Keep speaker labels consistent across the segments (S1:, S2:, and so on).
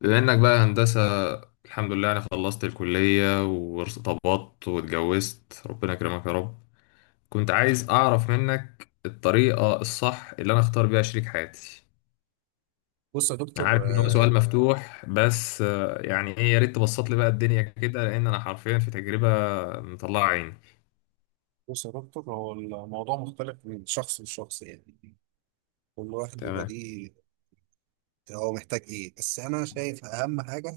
S1: بما انك بقى هندسة. الحمد لله، انا خلصت الكلية وارتبطت واتجوزت، ربنا يكرمك يا رب. كنت عايز اعرف منك الطريقة الصح اللي انا اختار بيها شريك حياتي.
S2: بص يا
S1: انا
S2: دكتور
S1: عارف ان هو سؤال مفتوح، بس يعني ايه؟ يا ريت تبسط لي بقى الدنيا كده، لان انا حرفيا في تجربة مطلعة عيني.
S2: بص يا دكتور، هو الموضوع مختلف من شخص لشخص. يعني كل واحد بيبقى
S1: تمام.
S2: ليه هو محتاج ايه، بس انا شايف اهم حاجه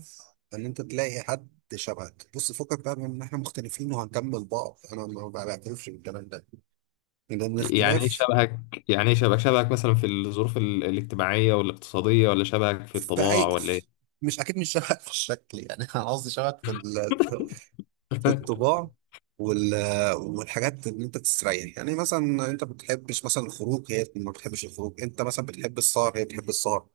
S2: ان انت تلاقي حد شبهك. بص، فكك بقى من ان احنا مختلفين وهنكمل بعض، انا ما بعترفش بالكلام ده، لان
S1: يعني ايه
S2: الاختلاف
S1: شبهك؟ يعني ايه شبهك؟ شبهك مثلا في الظروف الاجتماعية والاقتصادية، ولا شبهك في
S2: في
S1: الطباع،
S2: اي.
S1: ولا ايه؟
S2: مش اكيد مش شبهك في الشكل يعني، انا قصدي شبهك في في الطباع وال... والحاجات اللي انت تستريح. يعني مثلا انت ما بتحبش مثلا الخروج هي ما بتحبش الخروج، انت مثلا بتحب السهر هي بتحب السهر.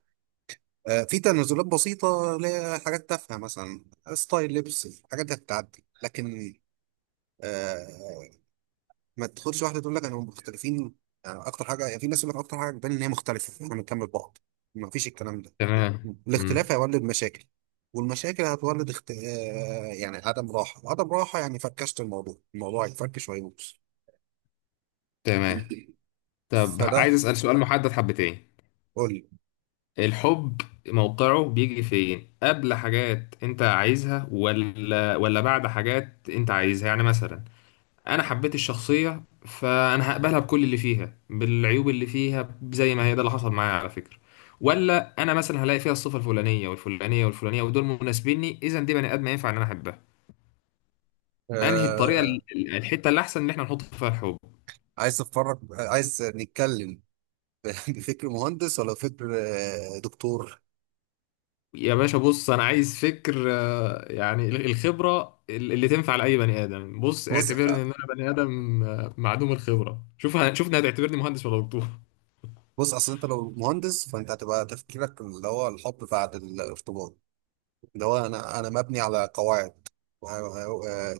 S2: في تنازلات بسيطة اللي هي حاجات تافهة، مثلا ستايل لبس، الحاجات دي هتتعدي. لكن آه، ما تاخدش واحدة تقول لك انا مختلفين. يعني اكتر حاجة، يعني في ناس يقول لك اكتر حاجة بتبان ان هي مختلفة احنا بنكمل بعض، ما فيش الكلام ده.
S1: تمام. امم
S2: الاختلاف هيولد مشاكل، والمشاكل هتولد اخت... آه، يعني عدم راحة، وعدم راحة يعني فركشت الموضوع، الموضوع هيتفركش وهيبوظ.
S1: تمام. طب عايز
S2: فده،
S1: أسأل سؤال محدد حبتين.
S2: قول لي.
S1: الحب موقعه بيجي فين؟ قبل حاجات انت عايزها ولا بعد حاجات انت عايزها؟ يعني مثلا انا حبيت الشخصية، فانا هقبلها بكل اللي فيها، بالعيوب اللي فيها زي ما هي، ده اللي حصل معايا على فكرة. ولا انا مثلا هلاقي فيها الصفة الفلانية والفلانية والفلانية ودول مناسبيني، اذا دي بني ادم ينفع ان انا احبها. انهي الطريقة
S2: آه...
S1: الحتة اللي احسن ان احنا نحط فيها الحب؟
S2: عايز تتفرج عايز نتكلم؟ بفكر مهندس ولا فكر دكتور؟
S1: يا باشا بص، انا عايز فكر. يعني الخبره اللي تنفع لاي بني ادم. بص
S2: بص
S1: اعتبرني ان انا بني ادم معدوم الخبره. شوف، شوفني هتعتبرني مهندس ولا دكتور؟
S2: بص اصل انت لو مهندس فانت هتبقى تفكيرك اللي هو الحب بعد الارتباط، اللي هو انا مبني على قواعد.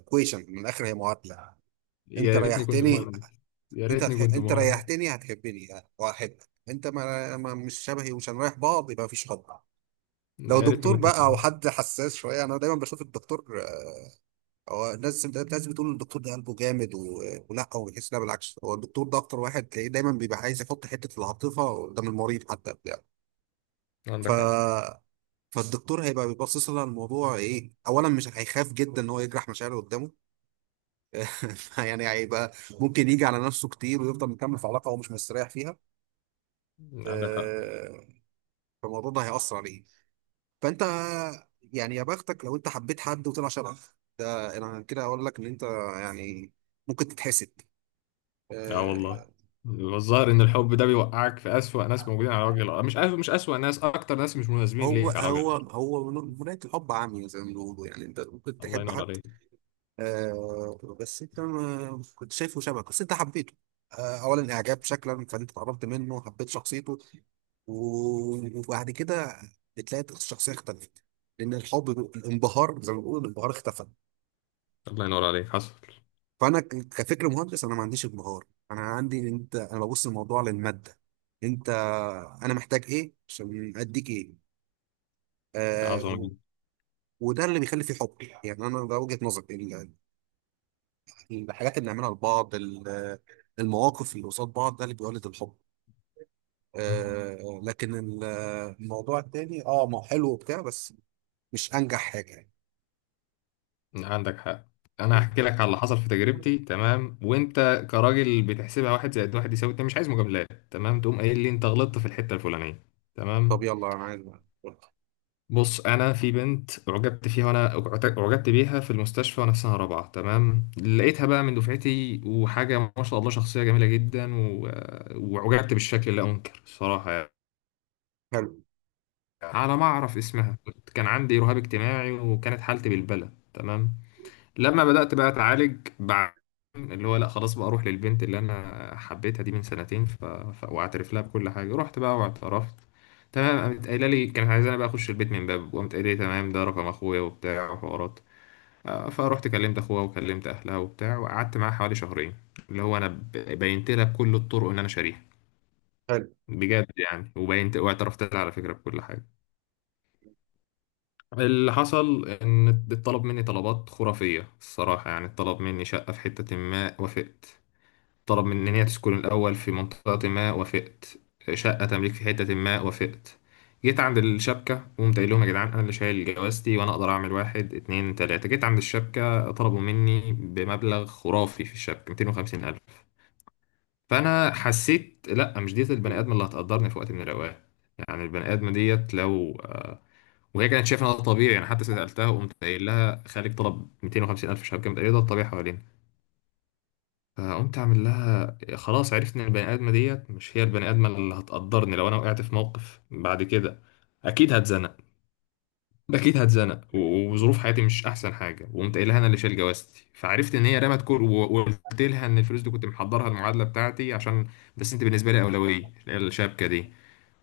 S2: كويشن من الاخر، هي معادله. انت
S1: يا ريتني كنت
S2: ريحتني،
S1: مهندس. يا
S2: انت
S1: ريتني
S2: هتح...
S1: كنت
S2: انت
S1: مهندس.
S2: ريحتني هتحبني وهحبك. انت ما... ما مش شبهي ومش هنريح بعض، يبقى مفيش حب. لو
S1: يا ريتني
S2: دكتور
S1: كنت
S2: بقى او
S1: مهندس.
S2: حد حساس شويه، انا دايما بشوف الدكتور، هو الناس بتقول الدكتور ده قلبه جامد ولا هو بيحس. لا بالعكس، هو الدكتور ده اكتر واحد تلاقيه دايما بيبقى عايز يحط حته العاطفه قدام المريض حتى بتاع. ف
S1: عندك حق.
S2: فالدكتور هيبقى بيبصص لها الموضوع ايه اولا، مش هيخاف جدا ان هو يجرح مشاعره قدامه، يعني هيبقى ممكن يجي على نفسه كتير ويفضل مكمل في علاقه هو مش مستريح فيها.
S1: عندك حق.
S2: آه، فالموضوع ده هيأثر عليه. فانت يعني، يا بختك لو انت حبيت حد وطلع شبهك، ده انا كده اقول لك ان انت يعني ممكن تتحسد.
S1: اه والله،
S2: آه،
S1: الظاهر ان الحب ده بيوقعك في اسوأ ناس موجودين على وجه الارض. مش أسوأ، مش اسوأ ناس، اكتر ناس مش مناسبين
S2: هو
S1: ليك على وجه
S2: هو
S1: الارض.
S2: هو مناية الحب عمياء زي ما بيقولوا، يعني انت ممكن
S1: الله
S2: تحب
S1: ينور
S2: حد،
S1: عليك.
S2: بس انت ما كنت شايفه شبهك، بس انت حبيته. اولا اعجاب شكلا، فانت اتقربت منه حبيت شخصيته، وبعد كده بتلاقي الشخصيه اختلفت، لان الحب، الانبهار زي ما بيقولوا، الانبهار اختفى.
S1: الله ينور عليك، حصل.
S2: فانا كفكر مهندس انا ما عنديش انبهار، انا عندي إن انت، انا ببص الموضوع للماده. انت، انا محتاج ايه عشان اديك ايه؟ آه
S1: عظمه
S2: و-
S1: جدا.
S2: وده اللي بيخلي فيه حب، يعني انا ده وجهه نظري. ال- الحاجات اللي نعملها لبعض، المواقف اللي قصاد بعض، ده اللي بيولد الحب. آه لكن الموضوع التاني، ما هو حلو وبتاع، بس مش انجح حاجه يعني.
S1: عندك حق. انا هحكي لك على اللي حصل في تجربتي، تمام؟ وانت كراجل بتحسبها واحد زائد واحد يساوي اتنين، مش عايز مجاملات، تمام؟ تقوم قايل لي انت غلطت في الحته الفلانيه. تمام.
S2: طب يلا، انا عايز. حلو
S1: بص، انا في بنت اعجبت فيها، وانا اعجبت بيها في المستشفى وانا في سنه رابعه، تمام. لقيتها بقى من دفعتي، وحاجه ما شاء الله، شخصيه جميله جدا واعجبت بالشكل، لا انكر صراحه يعني. على ما اعرف اسمها، كان عندي رهاب اجتماعي، وكانت حالتي بالبلة، تمام. لما بدأت بقى أتعالج بعد، اللي هو لا خلاص بقى أروح للبنت اللي أنا حبيتها دي من سنتين، وأعترف لها بكل حاجة. رحت بقى واعترفت، تمام. قامت قايلة لي كانت عايزاني بقى أخش البيت من باب، وقامت قايلة لي تمام، ده رقم أخويا وبتاع وحوارات. فرحت كلمت أخوها وكلمت أهلها وبتاع، وقعدت معاها حوالي شهرين. اللي هو أنا بينت لها بكل الطرق إن أنا شاريها
S2: حلو.
S1: بجد يعني، وبينت واعترفت لها على فكرة بكل حاجة. اللي حصل ان اتطلب مني طلبات خرافية الصراحة، يعني اتطلب مني شقة في حتة، ما وافقت. طلب مننا تسكن الأول في منطقة، ما وافقت. شقة تمليك في حتة، ما وافقت. جيت عند الشبكة وقمت قايل لهم يا جدعان، أنا اللي شايل جوازتي وأنا أقدر أعمل واحد اتنين تلاتة. جيت عند الشبكة طلبوا مني بمبلغ خرافي في الشبكة، 250 ألف. فأنا حسيت لأ، مش ديت البني آدم اللي هتقدرني في وقت من الأوقات. يعني البني آدم ديت لو وهي كانت شايفة إن ده طبيعي. يعني حتى سألتها وقمت قايل لها خالد طلب 250 ألف شبكة، قمت قايل له ده الطبيعي حوالينا. فقمت أعمل لها خلاص، عرفت إن البني آدمة ديت مش هي البني آدمة اللي هتقدرني لو أنا وقعت في موقف بعد كده. أكيد هتزنق. أكيد هتزنق، وظروف حياتي مش أحسن حاجة. وقمت قايل لها أنا اللي شايل جوازتي، فعرفت إن هي رمت كل، وقلت لها إن الفلوس دي كنت محضرها المعادلة بتاعتي عشان، بس أنت بالنسبة لي أولوية، اللي هي الشبكة دي.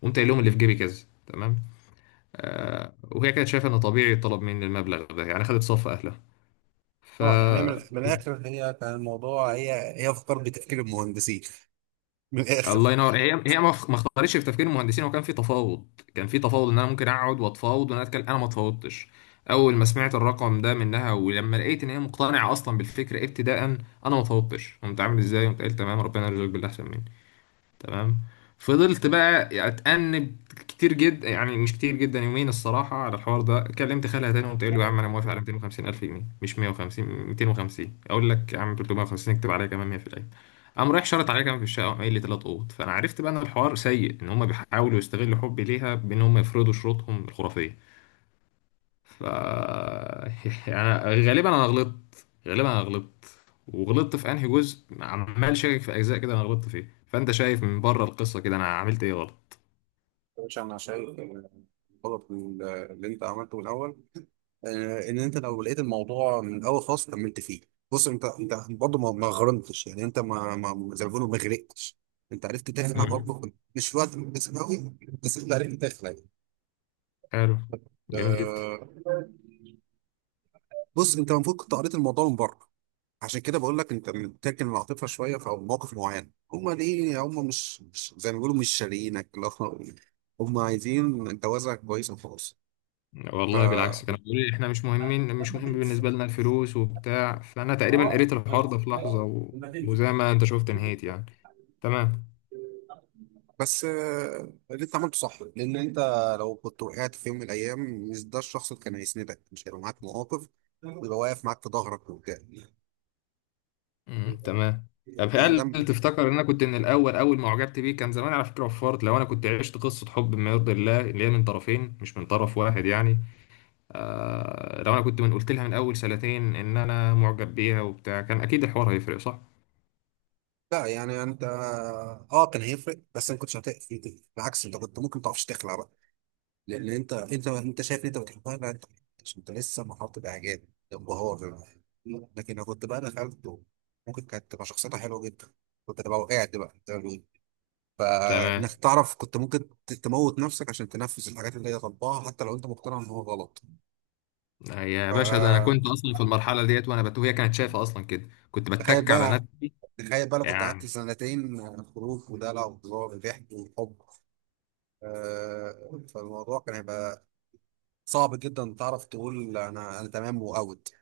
S1: قمت قايل لهم اللي في جيبي كذا، تمام. وهي كانت شايفة إن طبيعي يطلب مني المبلغ ده، يعني خدت صف أهلها. ف
S2: اه يعني من الاخر، هي كان الموضوع، هي افكار بتفكير المهندسين من الاخر.
S1: الله ينور. هي ما اختارتش في تفكير المهندسين، وكان في تفاوض. كان في تفاوض ان انا ممكن اقعد واتفاوض وانا اتكلم. انا ما اتفاوضتش اول ما سمعت الرقم ده منها، ولما لقيت ان هي مقتنعه اصلا بالفكره ابتداء، انا ما اتفاوضتش. قمت عامل ازاي؟ قمت قايل تمام، ربنا يرزقك باللي احسن مني. تمام. فضلت بقى اتأنب كتير جدا، يعني مش كتير جدا، يومين الصراحة على الحوار ده. كلمت خالها تاني وقلت له يا عم انا موافق على 250 الف جنيه، مش 150، 250 اقول لك يا عم، 350، اكتب عليها كمان 100%. قام رايح شرط عليها كمان في الشقة، وقام قايل لي ثلاث اوض. فانا عرفت بقى ان الحوار سيء، ان هم بيحاولوا يستغلوا حبي ليها بان هم يفرضوا شروطهم الخرافية. ف يعني غالبا انا غلطت، غالبا انا غلطت. وغلطت في انهي جزء؟ عمال شاكك في اجزاء كده انا غلطت فيه. فانت شايف من بره القصه كده، انا عملت ايه غلط؟
S2: مش، انا شايف الغلط اللي انت عملته من الاول. ان انت لو لقيت الموضوع من الاول خالص كملت فيه. بص، انت برضه ما غرمتش، يعني انت ما زي ما بيقولوا ما غرقتش، انت عرفت تخلع
S1: مم.
S2: برضه، مش في وقت مناسب قوي، بس انت عرفت تخلع.
S1: حلو. جميل جدا.
S2: آه، بص، انت المفروض كنت قريت الموضوع من بره، عشان كده بقول لك انت بتركن العاطفه شويه في مواقف معينه. هم ليه، هم زي ما بيقولوا مش شاريينك، اللي هو هم عايزين جوازك كويس وخلاص. ف
S1: والله بالعكس، كانوا بيقولوا لي احنا مش مهمين، مش مهم بالنسبه لنا الفلوس وبتاع. فانا تقريبا قريت الحوار ده في لحظه، وزي ما انت شفت نهيت يعني. تمام.
S2: بس اللي انت عملته صح، لان انت لو كنت وقعت في يوم من الايام مش ده الشخص اللي كان هيسندك، مش هيبقى معاك مواقف ويبقى واقف معاك في ظهرك وبتاع.
S1: مم، تمام. طب
S2: يعني ده،
S1: هل تفتكر ان انا كنت من الاول، اول ما اعجبت بيه كان زمان على فكره، وفرت لو انا كنت عشت قصه حب ما يرضي الله، اللي هي من طرفين مش من طرف واحد يعني؟ لو انا كنت من قلت لها من اول سنتين ان انا معجب بيها وبتاع، كان اكيد الحوار هيفرق، صح؟
S2: لا يعني انت، اه كان هيفرق بس انا كنتش هتقف. بالعكس، انت كنت ممكن ما تعرفش تخلع بقى، لان انت، انت شايف ان انت بتحبها. لا انت، عشان انت لسه محاط باعجاب، انبهار. لكن لو كنت بقى دخلت، ممكن كانت تبقى شخصيتها حلوه جدا، كنت تبقى وقعت بقى زي ما بيقولوا. فانك
S1: تمام.
S2: تعرف، كنت ممكن تموت نفسك عشان تنفذ الحاجات اللي هي طالباها حتى لو انت مقتنع ان هو غلط.
S1: يا باشا، ده انا كنت
S2: فتخيل
S1: اصلا في المرحله ديت وانا وهي كانت شايفه اصلا كده، كنت بتك على
S2: بقى،
S1: نفسي
S2: تخيل بقى، لو كنت قعدت
S1: يعني.
S2: سنتين خروج ودلع وهزار وضحك وحب، فالموضوع كان هيبقى صعب جدا تعرف تقول انا تمام واوت.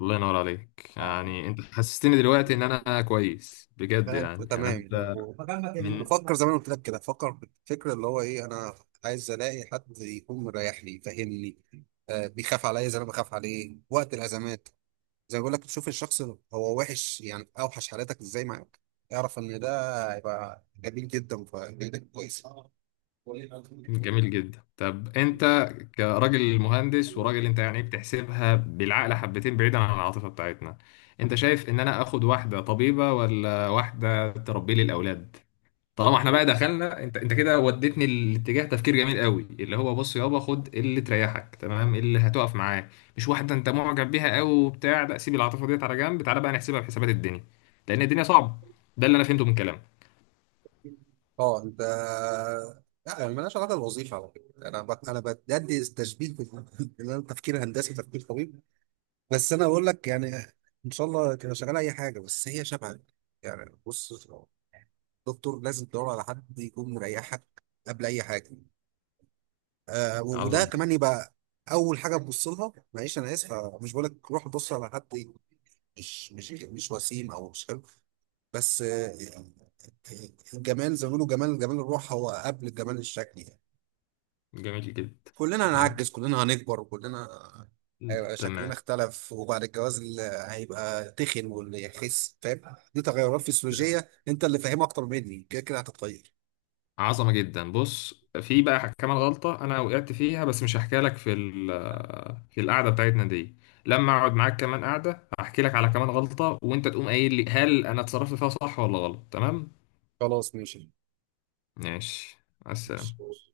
S1: الله ينور عليك، يعني انت حسستني دلوقتي ان انا كويس بجد،
S2: لا انت
S1: يعني
S2: تمام، يعني
S1: انت من
S2: بفكر زي ما أنا قلت لك كده، بفكر بالفكره اللي هو ايه، انا عايز الاقي حد يكون مريح لي فاهمني. آه، بيخاف عليا زي ما أنا بخاف عليه وقت الازمات، زي ما بقول لك تشوف الشخص هو وحش يعني اوحش حالاتك ازاي معاك، اعرف ان ده هيبقى جميل جدا، فجدا كويس.
S1: جميل جدا. طب انت كراجل مهندس وراجل، انت يعني بتحسبها بالعقل حبتين بعيدا عن العاطفة بتاعتنا، انت شايف ان انا اخد واحدة طبيبة ولا واحدة تربي لي الاولاد؟ طالما احنا بقى دخلنا، انت كده وديتني الاتجاه، تفكير جميل قوي اللي هو بص يابا، خد اللي تريحك، تمام، اللي هتقف معاه، مش واحدة انت معجب بيها قوي وبتاع. لا، سيب العاطفة ديت على جنب، تعالى بقى نحسبها بحسابات الدنيا، لان الدنيا صعبة. ده اللي انا فهمته من كلامك.
S2: اه انت، لا يعني مالهاش علاقه بالوظيفه على فكره، انا انا بدي تشبيه ان انا تفكير هندسي تفكير طبيب. بس انا بقول لك، يعني ان شاء الله تبقى شغال اي حاجه بس هي شبهك. يعني بص دكتور، لازم تدور على حد يكون مريحك قبل اي حاجه. وده
S1: عظم
S2: كمان
S1: جدا.
S2: يبقى اول حاجه تبص لها. معلش انا اسف، مش بقول لك روح بص على حد مش وسيم او مش حلو، بس الجمال زي ما بيقولوا، جمال الروح هو قبل جمال الشكل.
S1: جميل جدا.
S2: كلنا
S1: تمام.
S2: هنعجز، كلنا هنكبر، وكلنا هيبقى شكلنا
S1: تمام.
S2: اختلف. وبعد الجواز هيبقى تخن واللي يخس فاهم، دي تغيرات فسيولوجية انت اللي فاهمها اكتر مني، كده كده هتتغير.
S1: عظمة جدا. بص، في بقى كمان غلطة أنا وقعت فيها، بس مش هحكي لك في القعدة بتاعتنا دي. لما أقعد معاك كمان قعدة هحكي لك على كمان غلطة، وأنت تقوم قايل لي هل أنا اتصرفت فيها صح ولا غلط، تمام؟
S2: خلاص ماشي.
S1: ماشي. مع السلامة.
S2: ماشي.